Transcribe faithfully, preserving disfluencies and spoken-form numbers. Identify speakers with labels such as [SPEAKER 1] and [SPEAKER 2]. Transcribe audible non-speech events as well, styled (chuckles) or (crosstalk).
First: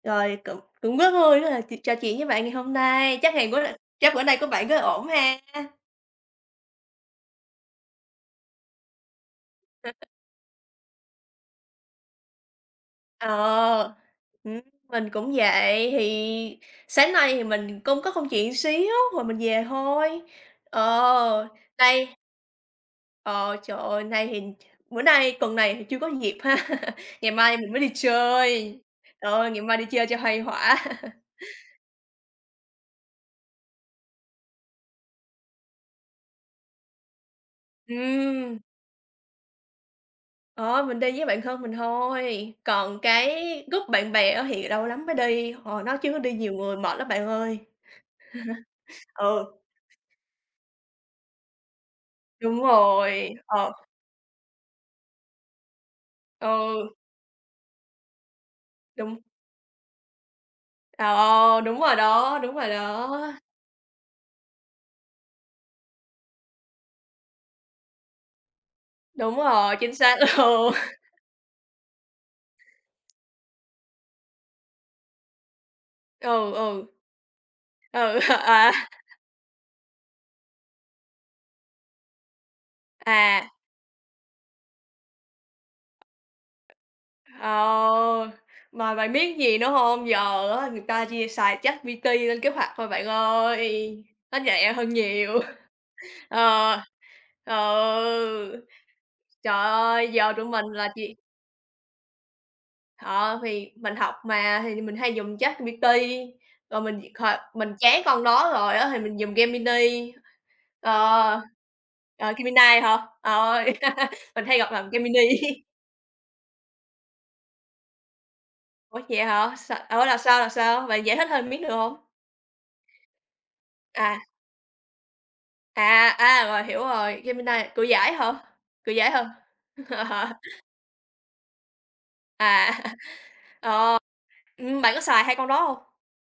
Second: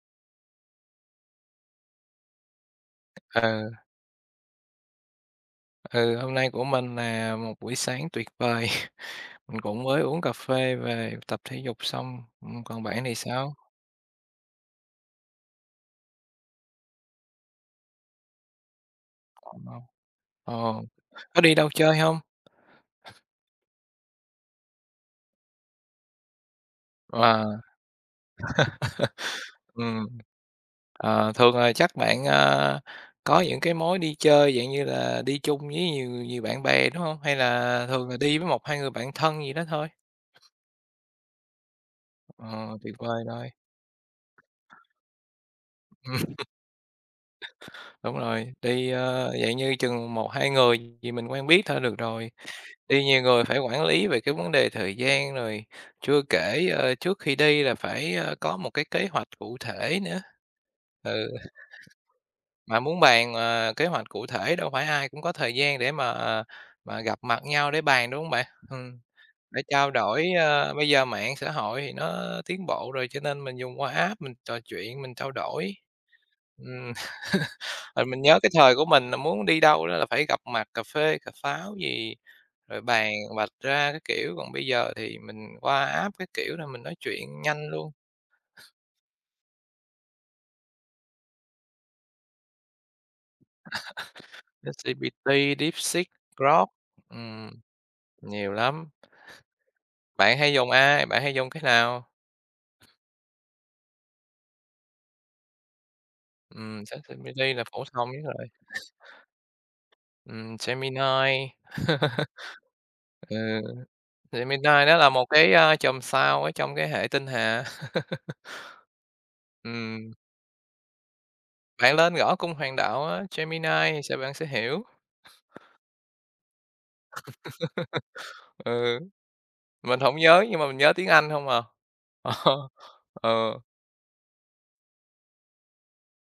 [SPEAKER 1] Rồi, cũng cũng rất vui (unintelligible) trò chuyện với bạn ngày hôm nay, chắc
[SPEAKER 2] Ờ.
[SPEAKER 1] ngày của bạn chắc bữa nay của bạn rất ổn ha?
[SPEAKER 2] Ừ, hôm nay của mình nà một buổi sáng tuyệt vời, (chuckles) mình cũng mới
[SPEAKER 1] (unintelligible)
[SPEAKER 2] uống cà phê về, tập thể dục xong, ừm, còn bạn thì sao?
[SPEAKER 1] Ờ, ừm, mình cũng vậy thì sáng nay thì mình công có công chuyện xíu rồi mình về
[SPEAKER 2] (unintelligible)
[SPEAKER 1] thôi,
[SPEAKER 2] Ồ, có
[SPEAKER 1] ờ,
[SPEAKER 2] đi đâu chơi
[SPEAKER 1] đây
[SPEAKER 2] hông?
[SPEAKER 1] Ờ, trời ơi, nay thì ch bữa nay tuần này thì chưa có dịp ha, ngày
[SPEAKER 2] Ờ.
[SPEAKER 1] mai
[SPEAKER 2] (laughs)
[SPEAKER 1] mình mới đi chơi, trời ơi, ngày mai đi
[SPEAKER 2] Ừm.
[SPEAKER 1] chơi cho khuây khỏa. (laughs)
[SPEAKER 2] Ờ, thường, à, chắc bạn, a, có những cái mối đi chơi, dạng như là đi chung với nhiều người, nhiều bạn bè, đúng hông? Hay là thường, à, đi với
[SPEAKER 1] Ừm.
[SPEAKER 2] một hai người bạn thân gì đó thôi?
[SPEAKER 1] Ờ, mình đi với bạn thân mình thôi,
[SPEAKER 2] Ờ, tuyệt
[SPEAKER 1] còn
[SPEAKER 2] vời
[SPEAKER 1] cái
[SPEAKER 2] rồi.
[SPEAKER 1] group bạn bè á thì lâu lắm mới đi, ờ, nói
[SPEAKER 2] Ừm.
[SPEAKER 1] chứ đi nhiều người mệt lắm bạn ơi.
[SPEAKER 2] (chuckles) Đúng rồi, đi,
[SPEAKER 1] (chuckles)
[SPEAKER 2] ơ,
[SPEAKER 1] Ừ.
[SPEAKER 2] dạng như chừng một hai người gì mình quen biết thôi được rồi,
[SPEAKER 1] Đúng
[SPEAKER 2] đi nhiều
[SPEAKER 1] rồi,
[SPEAKER 2] người phải
[SPEAKER 1] ờ.
[SPEAKER 2] quản lý về cái vấn đề thời gian rồi, chưa kể,
[SPEAKER 1] Ừ.
[SPEAKER 2] ơ, trước khi đi là phải, ơ, có một cái kế
[SPEAKER 1] Đúng.
[SPEAKER 2] hoạch cụ thể nữa, ừ,
[SPEAKER 1] Ờ, đúng rồi đó,
[SPEAKER 2] (chuckles)
[SPEAKER 1] đúng rồi
[SPEAKER 2] mà muốn
[SPEAKER 1] đó.
[SPEAKER 2] bàn, ờ, kế hoạch cụ thể đâu phải ai cũng có thời gian để mà, à, mà gặp mặt nhau để bàn, đúng hông bạn? Hừm,
[SPEAKER 1] Đúng
[SPEAKER 2] để
[SPEAKER 1] rồi,
[SPEAKER 2] trao
[SPEAKER 1] chính xác
[SPEAKER 2] đổi,
[SPEAKER 1] luôn.
[SPEAKER 2] ơ, bây giờ mạng xã hội thì nó tiến bộ rồi cho nên mình dùng qua app mình trò chuyện, mình trao đổi.
[SPEAKER 1] Ừ, ừ.
[SPEAKER 2] Ừm, (chuckles) ừm,
[SPEAKER 1] Ừ,
[SPEAKER 2] mình nhớ
[SPEAKER 1] (chuckles)
[SPEAKER 2] cái
[SPEAKER 1] à.
[SPEAKER 2] thời của mình là muốn đi đâu đó là phải gặp mặt cà phê, cà pháo gì, rồi bàn vạch
[SPEAKER 1] À.
[SPEAKER 2] ra các kiểu, còn bây giờ thì mình qua app các kiểu là mình nói chuyện
[SPEAKER 1] Ờ,
[SPEAKER 2] nhanh luôn.
[SPEAKER 1] mà bạn biết gì nữa hông? Giờ á người ta chia xài ChatPT lên kế hoạch thôi bạn ơi, nó
[SPEAKER 2] (chuckles)
[SPEAKER 1] nhẹ hơn nhiều.
[SPEAKER 2] ChatGPT, Deepseek,
[SPEAKER 1] (chuckles)
[SPEAKER 2] Grok,
[SPEAKER 1] Ờ,
[SPEAKER 2] ừm, nhiều
[SPEAKER 1] ừ,
[SPEAKER 2] lắm.
[SPEAKER 1] trời ơi, giờ
[SPEAKER 2] Bạn
[SPEAKER 1] tụi
[SPEAKER 2] hay
[SPEAKER 1] mình
[SPEAKER 2] dùng
[SPEAKER 1] là
[SPEAKER 2] ai?
[SPEAKER 1] chỉ
[SPEAKER 2] Bạn hay dùng cái nào?
[SPEAKER 1] Ờ, thì mình học mà thì mình hay dùng ChatGPT rồi
[SPEAKER 2] Ừm,
[SPEAKER 1] mình
[SPEAKER 2] ChatGPT
[SPEAKER 1] (unintelligible)
[SPEAKER 2] là
[SPEAKER 1] mình
[SPEAKER 2] phổ
[SPEAKER 1] chán
[SPEAKER 2] thông nhất
[SPEAKER 1] con
[SPEAKER 2] rồi.
[SPEAKER 1] đó rồi á thì mình dùng ghe mi ni,
[SPEAKER 2] Ừm,
[SPEAKER 1] ờ
[SPEAKER 2] Gemini.
[SPEAKER 1] ờ, Gemini hả?
[SPEAKER 2] (laughs) Ừ,
[SPEAKER 1] Ờ, (laughs) mình hay
[SPEAKER 2] Gemini
[SPEAKER 1] đọc là
[SPEAKER 2] nó
[SPEAKER 1] ghe mi
[SPEAKER 2] là
[SPEAKER 1] ni.
[SPEAKER 2] một cái, a, chòm sao ở trong cái hệ tinh hà. (laughs)
[SPEAKER 1] Ủa, vậy hả? S ủa,
[SPEAKER 2] Ừm.
[SPEAKER 1] là sao, là sao? Bạn giải thích thêm miếng được
[SPEAKER 2] Bạn
[SPEAKER 1] hông?
[SPEAKER 2] lên gõ cung hoàng đạo á Gemini thì sẽ
[SPEAKER 1] À.
[SPEAKER 2] bạn sẽ hiểu.
[SPEAKER 1] À, à, rồi, hiểu rồi, Gemini Cự Giải hả,
[SPEAKER 2] (laughs)
[SPEAKER 1] Cự
[SPEAKER 2] Ừ.
[SPEAKER 1] Giải ha?
[SPEAKER 2] Mình hổng
[SPEAKER 1] (laughs)
[SPEAKER 2] nhớ nhưng mà mình nhớ tiếng Anh hông à. Ờ.
[SPEAKER 1] À. (chuckles)
[SPEAKER 2] Ờ.
[SPEAKER 1] Ờ, ưm, bạn có xài hai con đó hông?